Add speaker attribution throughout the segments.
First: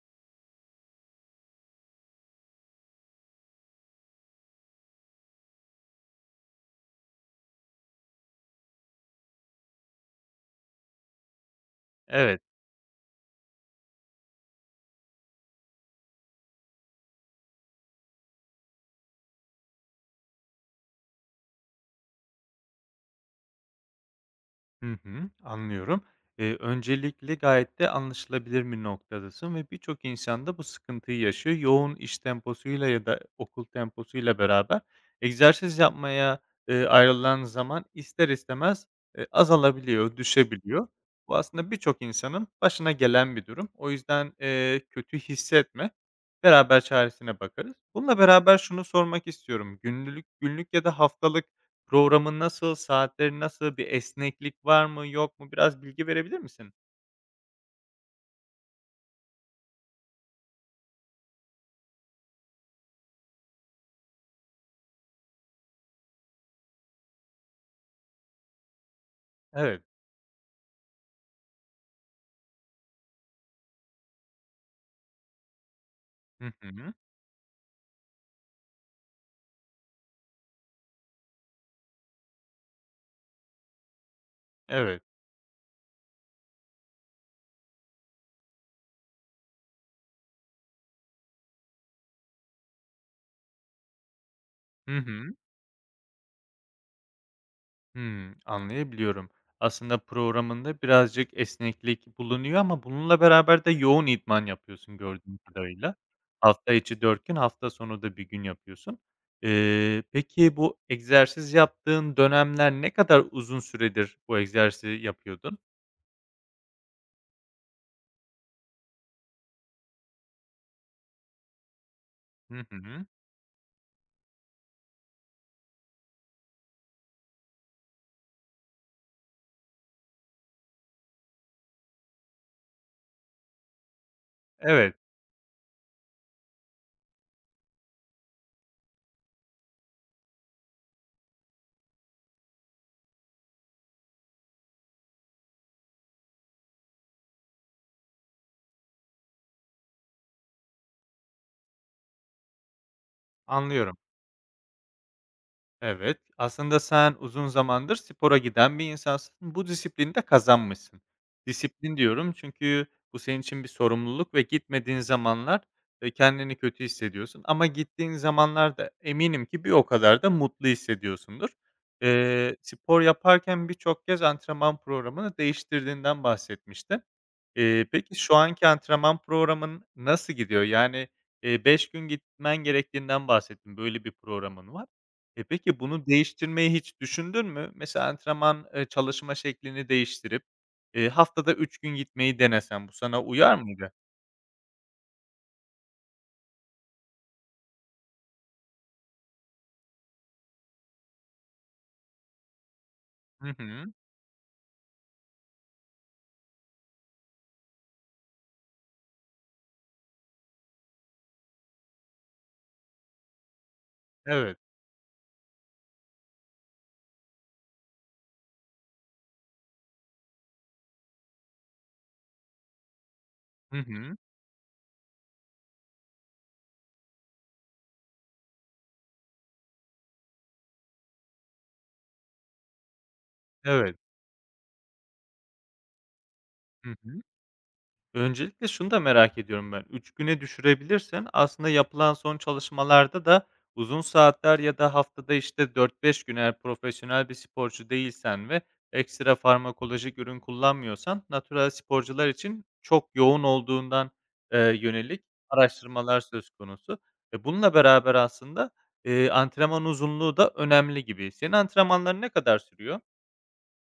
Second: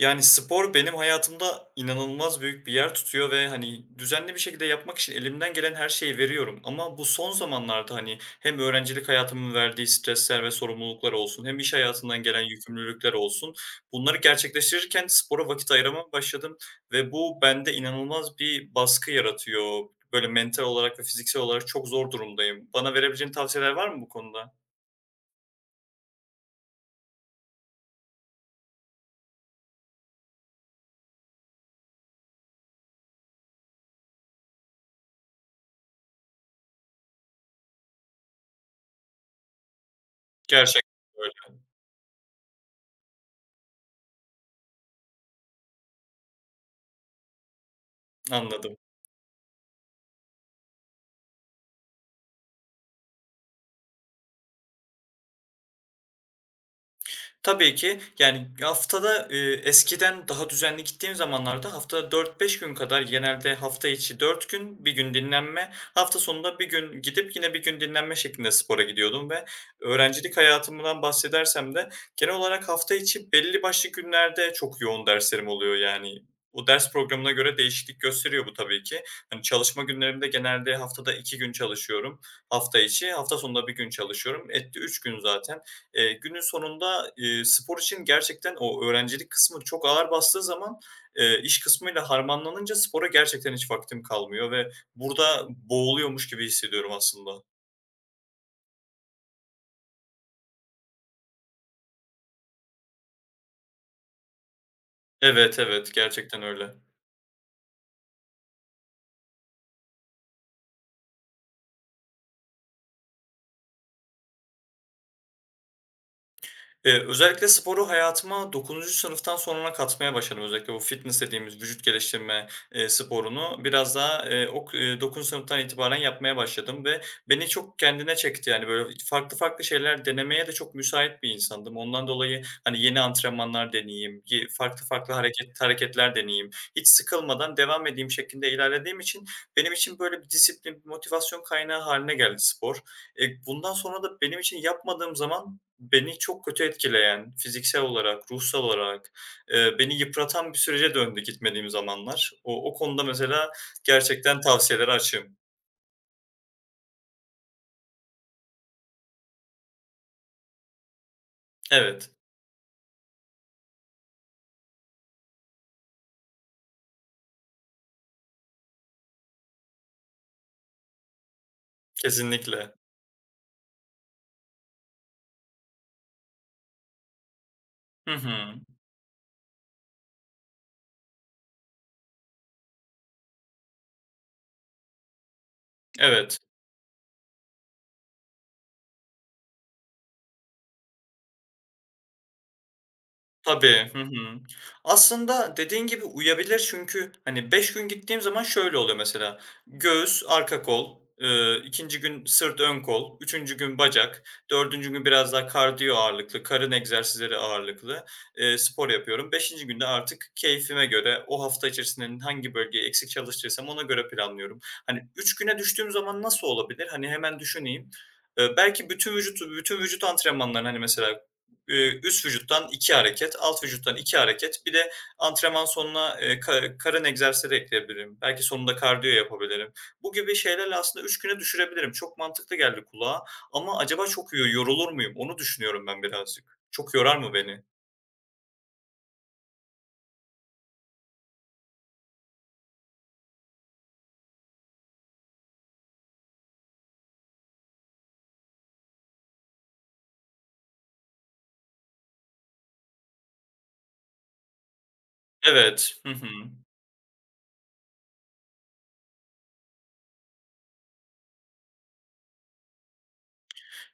Speaker 1: Yani, spor benim hayatımda inanılmaz büyük bir yer tutuyor ve, hani, düzenli bir şekilde yapmak için elimden gelen her şeyi veriyorum ama bu son zamanlarda, hani, hem öğrencilik hayatımın verdiği stresler ve sorumluluklar olsun hem iş hayatından
Speaker 2: Evet.
Speaker 1: gelen yükümlülükler olsun, bunları gerçekleştirirken spora vakit ayıramaya başladım ve bu bende inanılmaz bir baskı yaratıyor. Böyle, mental olarak ve fiziksel olarak çok zor durumdayım. Bana verebileceğin tavsiyeler var mı bu konuda?
Speaker 2: Hı hı. Anlıyorum. Öncelikle gayet de anlaşılabilir bir noktadasın ve birçok insan da bu sıkıntıyı yaşıyor. Yoğun iş temposuyla ya da okul temposuyla beraber egzersiz yapmaya, ayrılan zaman ister istemez, azalabiliyor, düşebiliyor.
Speaker 1: Gerçekten
Speaker 2: Bu
Speaker 1: öyle.
Speaker 2: aslında birçok insanın başına gelen bir durum. O yüzden, kötü hissetme. Beraber çaresine bakarız. Bununla beraber
Speaker 1: Anladım.
Speaker 2: şunu sormak istiyorum. Günlük ya da haftalık programın nasıl, saatleri nasıl, bir esneklik var mı, yok mu? Biraz bilgi verebilir misin?
Speaker 1: Tabii ki. Yani haftada, eskiden daha düzenli gittiğim zamanlarda haftada 4-5 gün kadar genelde hafta içi 4 gün, bir gün dinlenme, hafta sonunda bir gün gidip yine bir gün dinlenme şeklinde spora gidiyordum ve
Speaker 2: Evet.
Speaker 1: öğrencilik hayatımdan bahsedersem de genel olarak hafta içi belli başlı günlerde çok yoğun derslerim oluyor yani.
Speaker 2: Hı
Speaker 1: O
Speaker 2: hı.
Speaker 1: ders programına göre değişiklik gösteriyor bu tabii ki. Hani çalışma günlerimde genelde haftada 2 gün çalışıyorum hafta içi, hafta sonunda bir gün çalışıyorum. Etti 3
Speaker 2: Evet.
Speaker 1: gün zaten. Günün sonunda, spor için gerçekten o öğrencilik kısmı çok ağır bastığı zaman, iş kısmıyla harmanlanınca spora gerçekten hiç vaktim kalmıyor ve
Speaker 2: Hı hı.
Speaker 1: burada boğuluyormuş gibi hissediyorum aslında.
Speaker 2: Hımm, anlayabiliyorum. Aslında programında birazcık esneklik bulunuyor ama bununla beraber de yoğun idman yapıyorsun gördüğüm
Speaker 1: Evet,
Speaker 2: kadarıyla.
Speaker 1: evet, gerçekten
Speaker 2: Hafta
Speaker 1: öyle.
Speaker 2: içi 4 gün, hafta sonu da bir gün yapıyorsun. Peki bu egzersiz yaptığın dönemler ne kadar uzun süredir bu egzersizi yapıyordun?
Speaker 1: Özellikle sporu hayatıma 9. sınıftan sonra katmaya başladım. Özellikle bu fitness dediğimiz vücut geliştirme,
Speaker 2: Hı hı.
Speaker 1: sporunu biraz daha, 9. sınıftan itibaren yapmaya başladım ve beni çok kendine çekti. Yani, böyle, farklı farklı şeyler denemeye de çok müsait bir insandım. Ondan dolayı, hani, yeni antrenmanlar deneyeyim, farklı
Speaker 2: Evet,
Speaker 1: farklı hareketler deneyeyim, hiç sıkılmadan devam edeyim şeklinde ilerlediğim için benim için, böyle, bir disiplin, bir motivasyon kaynağı hâline geldi spor. Bundan sonra da benim için yapmadığım zaman beni çok kötü etkileyen, fiziksel olarak, ruhsal olarak, beni yıpratan bir sürece döndü gitmediğim zamanlar. O konuda mesela
Speaker 2: anlıyorum.
Speaker 1: gerçekten tavsiyelere açığım.
Speaker 2: Evet, aslında sen uzun zamandır spora giden bir insansın. Bu disiplini de kazanmışsın. Disiplin
Speaker 1: Evet,
Speaker 2: diyorum çünkü bu senin için bir sorumluluk ve gitmediğin zamanlar, kendini kötü hissediyorsun ama gittiğin zamanlarda eminim ki bir o kadar da mutlu hissediyorsundur.
Speaker 1: kesinlikle.
Speaker 2: Spor yaparken birçok kez antrenman programını değiştirdiğinden bahsetmiştin. Peki
Speaker 1: Hı
Speaker 2: şu
Speaker 1: hı.
Speaker 2: anki antrenman programın nasıl gidiyor? Yani, 5 gün gitmen gerektiğinden bahsettin, böyle bir programın var. E, peki bunu
Speaker 1: Evet.
Speaker 2: değiştirmeyi hiç düşündün mü? Mesela antrenman, çalışma şeklini değiştirip, haftada 3 gün gitmeyi denesen bu sana uyar
Speaker 1: Tabii.
Speaker 2: mıydı?
Speaker 1: Hı hı. Aslında dediğin gibi uyabilir çünkü, hani, 5 gün gittiğim zaman şöyle oluyor mesela: Göğüs, arka kol, 2'nci gün sırt, ön kol,
Speaker 2: Hı
Speaker 1: üçüncü gün
Speaker 2: hı.
Speaker 1: bacak, dördüncü gün biraz daha kardiyo ağırlıklı, karın egzersizleri ağırlıklı, spor yapıyorum. Beşinci günde artık keyfime göre o hafta içerisinde hangi bölgeyi eksik çalıştırsam ona göre
Speaker 2: Evet.
Speaker 1: planlıyorum. Hani, 3 güne düştüğüm zaman nasıl olabilir? Hani, hemen düşüneyim. Belki bütün vücut antrenmanlarını, hani, mesela ee, üst vücuttan 2 hareket, alt
Speaker 2: Hı
Speaker 1: vücuttan
Speaker 2: hı.
Speaker 1: 2 hareket. Bir de antrenman sonuna, ka karın egzersizi ekleyebilirim. Belki sonunda kardiyo yapabilirim. Bu gibi şeylerle aslında 3 güne düşürebilirim. Çok mantıklı geldi kulağa ama
Speaker 2: Evet.
Speaker 1: acaba çok yorulur muyum? Onu düşünüyorum ben birazcık.
Speaker 2: Hı
Speaker 1: Çok yorar
Speaker 2: hı.
Speaker 1: mı beni?
Speaker 2: Öncelikle şunu da merak ediyorum ben. 3 güne düşürebilirsen aslında yapılan son çalışmalarda da uzun saatler ya da haftada, işte, 4-5 gün eğer profesyonel bir sporcu değilsen ve ekstra farmakolojik ürün kullanmıyorsan natural sporcular için çok yoğun olduğundan, yönelik
Speaker 1: Evet. Hı
Speaker 2: araştırmalar
Speaker 1: hı.
Speaker 2: söz konusu. E, bununla beraber aslında, antrenman uzunluğu da önemli gibi. Senin antrenmanların ne kadar sürüyor?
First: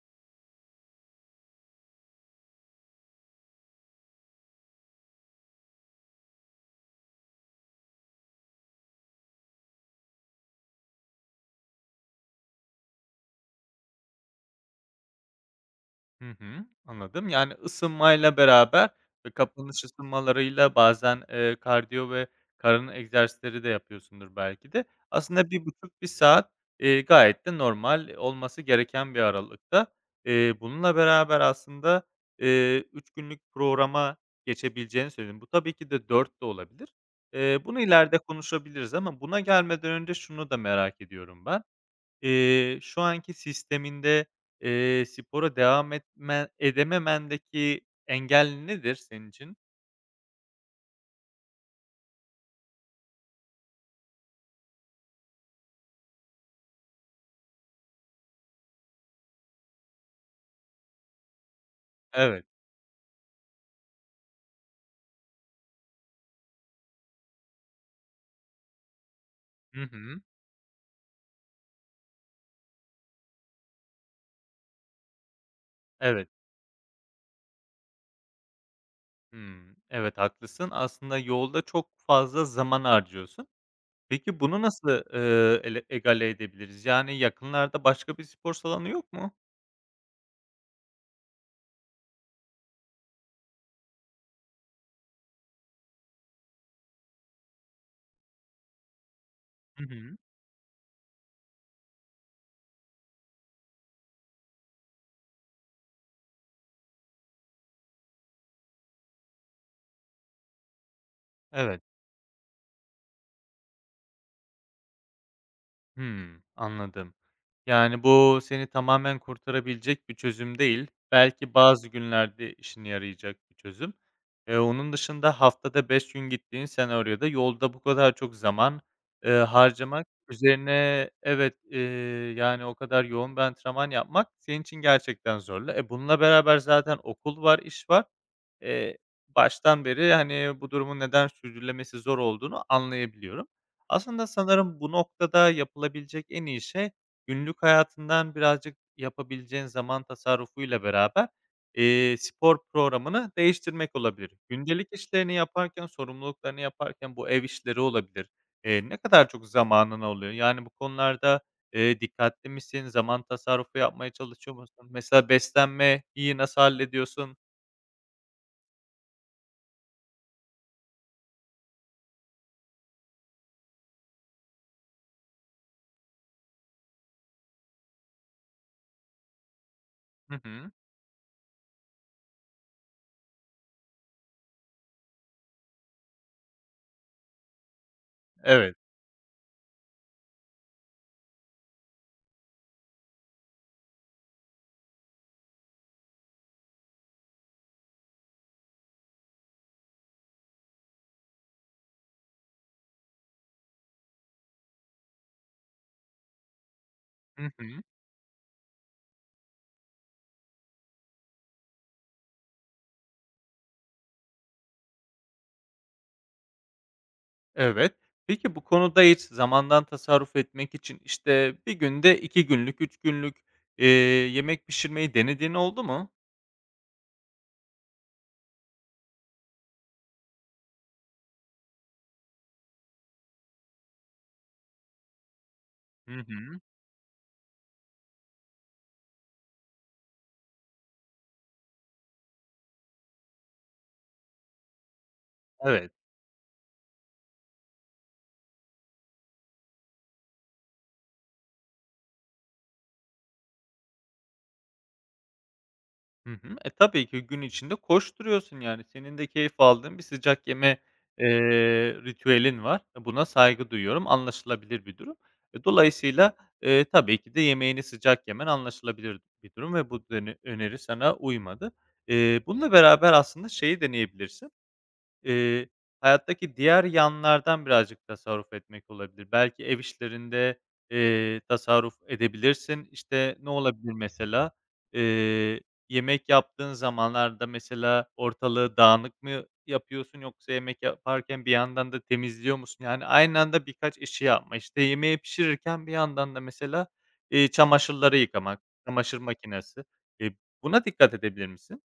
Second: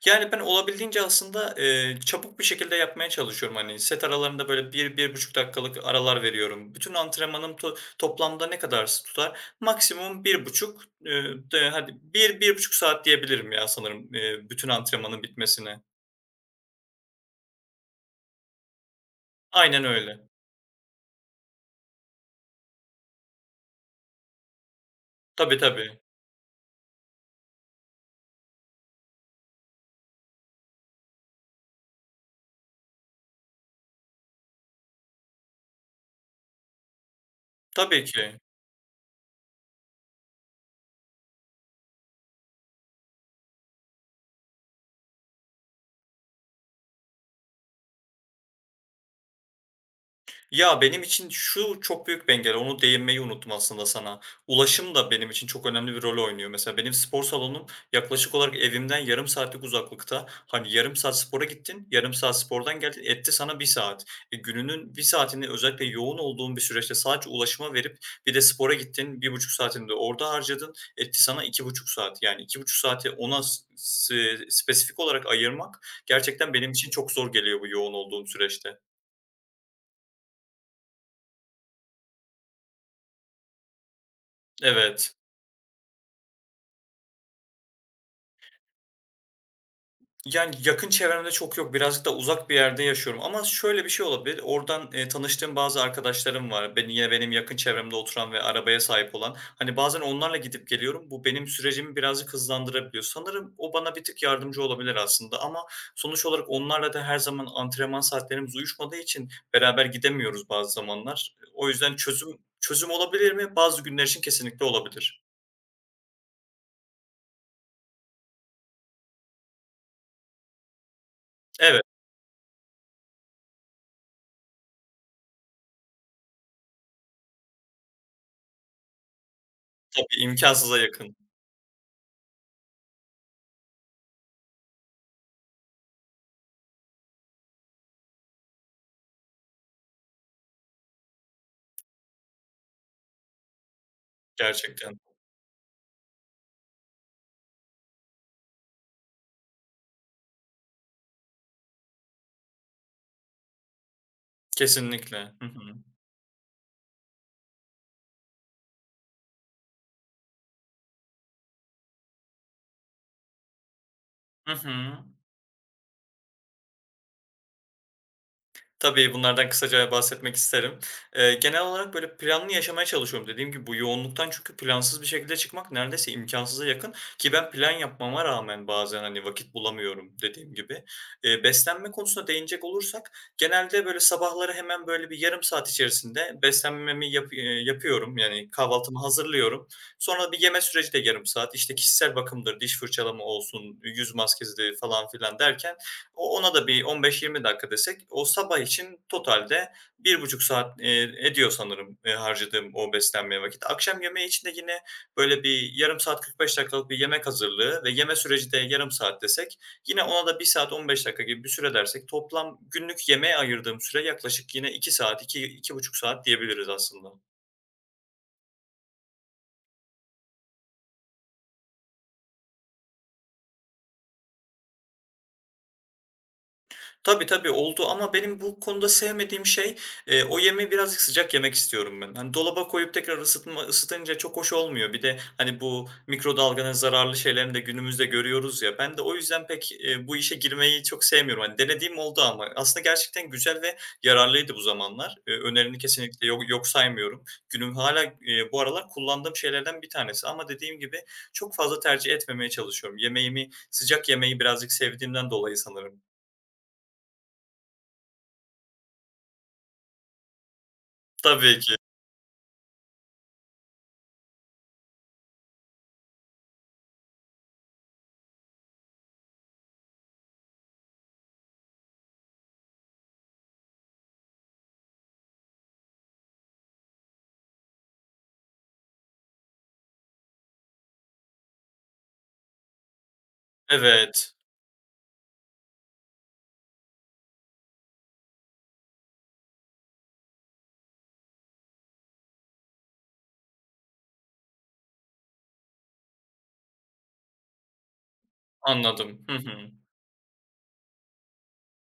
Speaker 1: Yani, ben olabildiğince aslında, çabuk bir şekilde yapmaya çalışıyorum. Hani, set aralarında böyle bir bir buçuk dakikalık aralar veriyorum. Bütün antrenmanım toplamda ne kadar tutar? Maksimum 1,5, de hadi bir bir buçuk saat diyebilirim ya sanırım, bütün antrenmanın bitmesine.
Speaker 2: Hı hı, anladım. Yani ısınmayla beraber ve kapanış
Speaker 1: Aynen öyle.
Speaker 2: ısınmalarıyla bazen, kardiyo ve karın egzersizleri de yapıyorsundur belki de. Aslında
Speaker 1: Tabii,
Speaker 2: bir
Speaker 1: tabii.
Speaker 2: buçuk bir saat, gayet de normal olması gereken bir aralıkta. Bununla beraber aslında, 3 günlük programa geçebileceğini söyledin. Bu tabii ki de 4 de olabilir. Bunu
Speaker 1: Tabii
Speaker 2: ileride
Speaker 1: ki.
Speaker 2: konuşabiliriz ama buna gelmeden önce şunu da merak ediyorum ben. Şu anki sisteminde, spora devam edememendeki engel nedir senin için?
Speaker 1: Ya, benim için şu çok büyük bir engel, onu değinmeyi unuttum aslında sana. Ulaşım da benim için çok önemli bir rol oynuyor. Mesela benim spor salonum yaklaşık olarak evimden yarım saatlik uzaklıkta. Hani yarım saat spora gittin, yarım saat
Speaker 2: Evet.
Speaker 1: spordan geldin, etti sana bir saat. E, gününün bir saatini özellikle yoğun olduğun bir süreçte sadece ulaşıma verip bir de spora gittin, 1,5
Speaker 2: Hı
Speaker 1: saatini de
Speaker 2: hı.
Speaker 1: orada harcadın, etti sana 2,5 saat. Yani 2,5 saati ona s s spesifik olarak ayırmak
Speaker 2: Evet.
Speaker 1: gerçekten benim için çok zor geliyor bu yoğun olduğum süreçte.
Speaker 2: Hımm. Evet, haklısın. Aslında yolda çok fazla zaman harcıyorsun. Peki bunu nasıl,
Speaker 1: Evet.
Speaker 2: egale edebiliriz? Yani yakınlarda başka bir spor salonu yok mu?
Speaker 1: Yani, yakın çevremde çok yok. Birazcık da uzak bir yerde yaşıyorum ama şöyle bir şey olabilir. Oradan, tanıştığım bazı arkadaşlarım var. Beni yine benim yakın çevremde oturan ve arabaya sahip olan. Hani,
Speaker 2: Hı
Speaker 1: bazen
Speaker 2: hı.
Speaker 1: onlarla gidip geliyorum. Bu benim sürecimi birazcık hızlandırabiliyor. Sanırım o bana bir tık yardımcı olabilir aslında ama sonuç olarak onlarla da her zaman antrenman saatlerimiz uyuşmadığı için beraber gidemiyoruz bazı zamanlar. O
Speaker 2: Evet.
Speaker 1: yüzden çözüm olabilir mi? Bazı günler için kesinlikle olabilir.
Speaker 2: Hımm, anladım. Yani, bu seni tamamen kurtarabilecek bir çözüm değil. Belki
Speaker 1: Evet,
Speaker 2: bazı günlerde işine yarayacak bir çözüm. Onun dışında haftada 5 gün gittiğin senaryoda yolda bu kadar çok zaman, harcamak
Speaker 1: tabii imkânsıza
Speaker 2: üzerine
Speaker 1: yakın
Speaker 2: evet, yani, o kadar yoğun bir antrenman yapmak senin için gerçekten zorlu. E, bununla beraber zaten okul var, iş var. Eee, baştan beri, hani, bu durumun neden sürdürülemesi zor olduğunu anlayabiliyorum. Aslında sanırım bu
Speaker 1: gerçekten.
Speaker 2: noktada yapılabilecek en iyi şey günlük hayatından birazcık yapabileceğin zaman tasarrufuyla beraber, spor programını değiştirmek olabilir. Gündelik işlerini
Speaker 1: Kesinlikle. Hı hı.
Speaker 2: yaparken, sorumluluklarını yaparken bu ev işleri olabilir. Ne kadar çok zamanın oluyor? Yani bu konularda, dikkatli misin? Zaman tasarrufu yapmaya
Speaker 1: Hı
Speaker 2: çalışıyor musun?
Speaker 1: hı.
Speaker 2: Mesela beslenmeyi nasıl hallediyorsun?
Speaker 1: Tabii, bunlardan kısaca bahsetmek isterim. Genel olarak, böyle, planlı yaşamaya çalışıyorum. Dediğim gibi bu yoğunluktan çünkü plansız bir şekilde çıkmak neredeyse imkânsıza yakın ki ben plan yapmama rağmen bazen, hani, vakit bulamıyorum
Speaker 2: Hı
Speaker 1: dediğim
Speaker 2: hı.
Speaker 1: gibi. Beslenme konusuna değinecek olursak genelde, böyle, sabahları hemen, böyle, bir yarım saat içerisinde beslenmemi yapıyorum. Yani
Speaker 2: Evet.
Speaker 1: kahvaltımı hazırlıyorum. Sonra bir yeme süreci de yarım saat. İşte, kişisel bakımdır, diş fırçalama olsun, yüz maskesidir falan filan derken ona da bir 15-20 dakika desek o sabah için totalde bir buçuk saat, ediyor sanırım, harcadığım o beslenmeye vakit. Akşam yemeği için de yine böyle bir yarım saat 45 dakikalık bir yemek
Speaker 2: Hı hı.
Speaker 1: hazırlığı ve yeme süreci de yarım saat desek yine ona da bir saat 15 dakika gibi bir süre dersek toplam günlük yemeğe ayırdığım süre yaklaşık yine 2 saat, iki iki buçuk saat diyebiliriz aslında.
Speaker 2: Evet. Peki bu konuda hiç zamandan tasarruf etmek için, işte, bir günde 2 günlük, 3 günlük, eee, yemek pişirmeyi denediğin oldu mu?
Speaker 1: Tabii, tabii oldu ama benim bu konuda sevmediğim şey, o yemeği birazcık sıcak yemek istiyorum ben. Hani, dolaba koyup tekrar ısıtınca çok hoş olmuyor. Bir de, hani, bu
Speaker 2: Hı hı.
Speaker 1: mikrodalganın zararlı şeylerini de günümüzde görüyoruz ya. Ben de o yüzden pek, bu işe girmeyi çok sevmiyorum. Hani, denediğim oldu ama aslında gerçekten güzel ve yararlıydı bu zamanlar. Önerini
Speaker 2: Evet.
Speaker 1: kesinlikle yok saymıyorum. Günüm hala bu aralar kullandığım şeylerden bir tanesi ama dediğim gibi çok fazla tercih etmemeye çalışıyorum. Yemeğimi, sıcak yemeyi birazcık sevdiğimden dolayı sanırım.
Speaker 2: Hı hı. E, tabii ki gün içinde koşturuyorsun, yani, senin de keyif aldığın bir sıcak yeme, eee,
Speaker 1: Tabii ki.
Speaker 2: ritüelin var. E, buna saygı duyuyorum, anlaşılabilir bir durum. E, dolayısıyla, tabii ki de yemeğini sıcak yemen anlaşılabilir bir durum ve bu öneri sana uymadı. Bununla beraber aslında şeyi deneyebilirsin. Eee, hayattaki diğer yanlardan birazcık tasarruf etmek olabilir. Belki ev işlerinde, tasarruf edebilirsin. İşte, ne olabilir
Speaker 1: Evet,
Speaker 2: mesela? Eee, yemek yaptığın zamanlarda mesela ortalığı dağınık mı yapıyorsun yoksa yemek yaparken bir yandan da temizliyor musun? Yani aynı anda birkaç işi yapma. İşte, yemeği pişirirken bir yandan da mesela, çamaşırları yıkamak, çamaşır
Speaker 1: anladım. Hı hı.
Speaker 2: makinesi. Eee, buna dikkat edebilir misin?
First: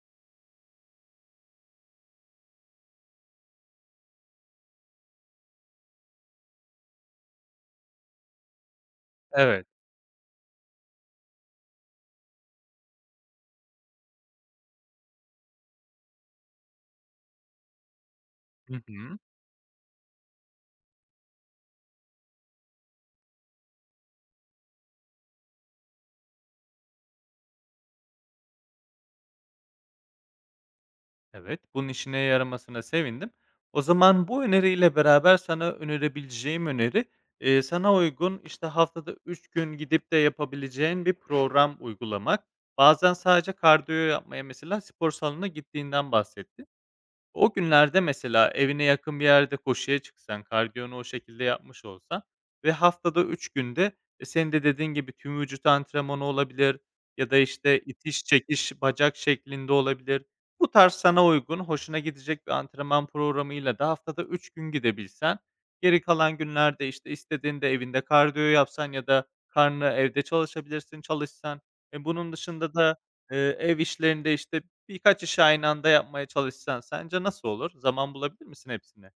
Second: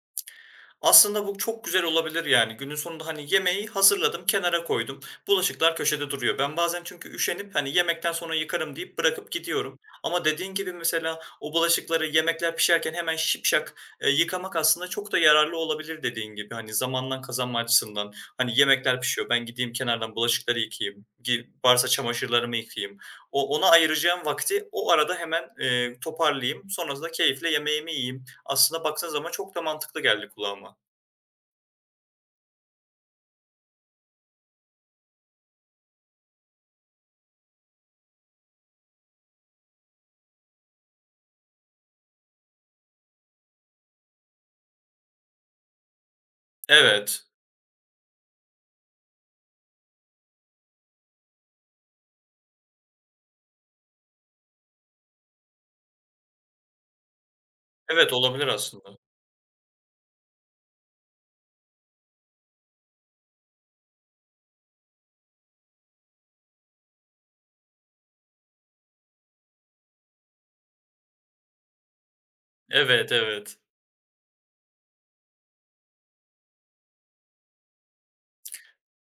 Speaker 1: Aslında bu çok güzel olabilir yani. Günün sonunda, hani, yemeği hazırladım, kenara koydum. Bulaşıklar köşede duruyor. Ben bazen çünkü üşenip, hani, yemekten sonra yıkarım deyip bırakıp
Speaker 2: Evet.
Speaker 1: gidiyorum. Ama dediğin gibi mesela o bulaşıkları yemekler pişerken hemen şipşak, yıkamak aslında çok da yararlı olabilir dediğin gibi. Hani, zamandan kazanma açısından. Hani,
Speaker 2: Hı
Speaker 1: yemekler
Speaker 2: hı.
Speaker 1: pişiyor, ben gideyim kenardan bulaşıkları yıkayayım, varsa çamaşırlarımı yıkayayım. Ona ayıracağım vakti o arada hemen, toparlayayım. Sonrasında keyifle yemeğimi yiyeyim. Aslında baktığın zaman çok da mantıklı geldi kulağıma.
Speaker 2: Evet, bunun işine yaramasına sevindim. O zaman bu öneriyle beraber sana önerebileceğim öneri, sana uygun, işte, haftada 3 gün gidip de yapabileceğin bir program uygulamak. Bazen sadece kardiyo yapmaya mesela spor salonuna gittiğinden bahsettin.
Speaker 1: Evet.
Speaker 2: O günlerde mesela evine yakın bir yerde koşuya çıksan, kardiyonu o şekilde yapmış olsan ve haftada 3 günde, senin de dediğin gibi tüm vücut antrenmanı olabilir ya da, işte,
Speaker 1: Evet,
Speaker 2: itiş
Speaker 1: olabilir
Speaker 2: çekiş
Speaker 1: aslında.
Speaker 2: bacak şeklinde olabilir. Bu tarz sana uygun, hoşuna gidecek bir antrenman programıyla da haftada 3 gün gidebilsen, geri kalan günlerde, işte, istediğinde evinde kardiyo yapsan ya da karnı evde çalışabilirsin, çalışsan. E, bunun dışında da,
Speaker 1: Evet, evet.
Speaker 2: ev işlerinde, işte, birkaç işi aynı anda yapmaya çalışsan sence nasıl olur? Zaman bulabilir misin hepsine?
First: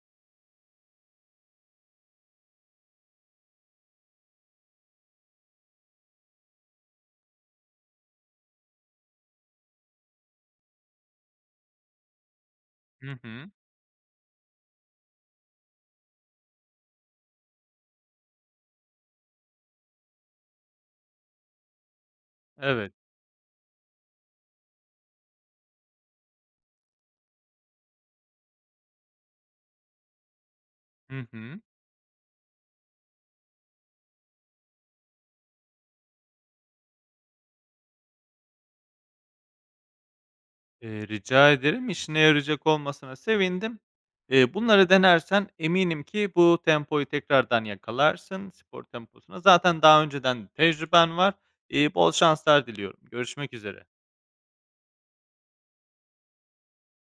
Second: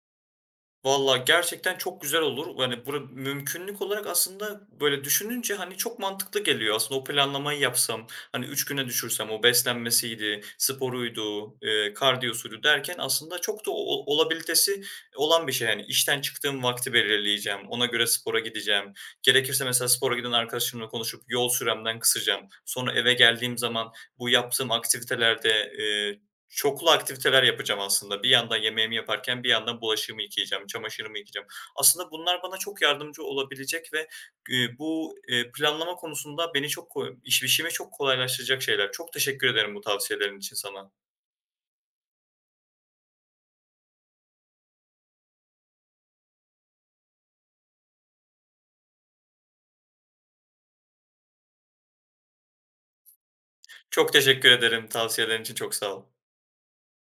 Speaker 1: Valla gerçekten çok güzel olur. Yani bura mümkünlük olarak aslında böyle düşününce, hani, çok mantıklı geliyor. Aslında o planlamayı yapsam, hani, 3 güne düşürsem o beslenmesiydi, sporuydu, kardiyosuydu derken
Speaker 2: Hı
Speaker 1: aslında
Speaker 2: hı.
Speaker 1: çok da o olabilitesi olan bir şey. Yani, işten çıktığım vakti belirleyeceğim, ona göre spora gideceğim. Gerekirse mesela spora giden arkadaşımla konuşup yol süremden kısacağım.
Speaker 2: Evet.
Speaker 1: Sonra eve geldiğim zaman bu yaptığım aktivitelerde, çoklu aktiviteler yapacağım aslında. Bir yandan yemeğimi yaparken bir yandan bulaşığımı yıkayacağım, çamaşırımı
Speaker 2: Hı
Speaker 1: yıkayacağım.
Speaker 2: hı.
Speaker 1: Aslında bunlar bana çok yardımcı olabilecek ve, bu, planlama konusunda beni çok ko iş işimi çok kolaylaştıracak şeyler. Çok teşekkür ederim bu tavsiyelerin için sana.
Speaker 2: Rica ederim. İşine yarayacak olmasına sevindim. Bunları denersen eminim ki bu tempoyu tekrardan yakalarsın spor temposuna. Zaten daha önceden tecrüben var. Bol şanslar diliyorum. Görüşmek üzere.
Speaker 1: Çok teşekkür ederim. Tavsiyelerin için çok sağ ol.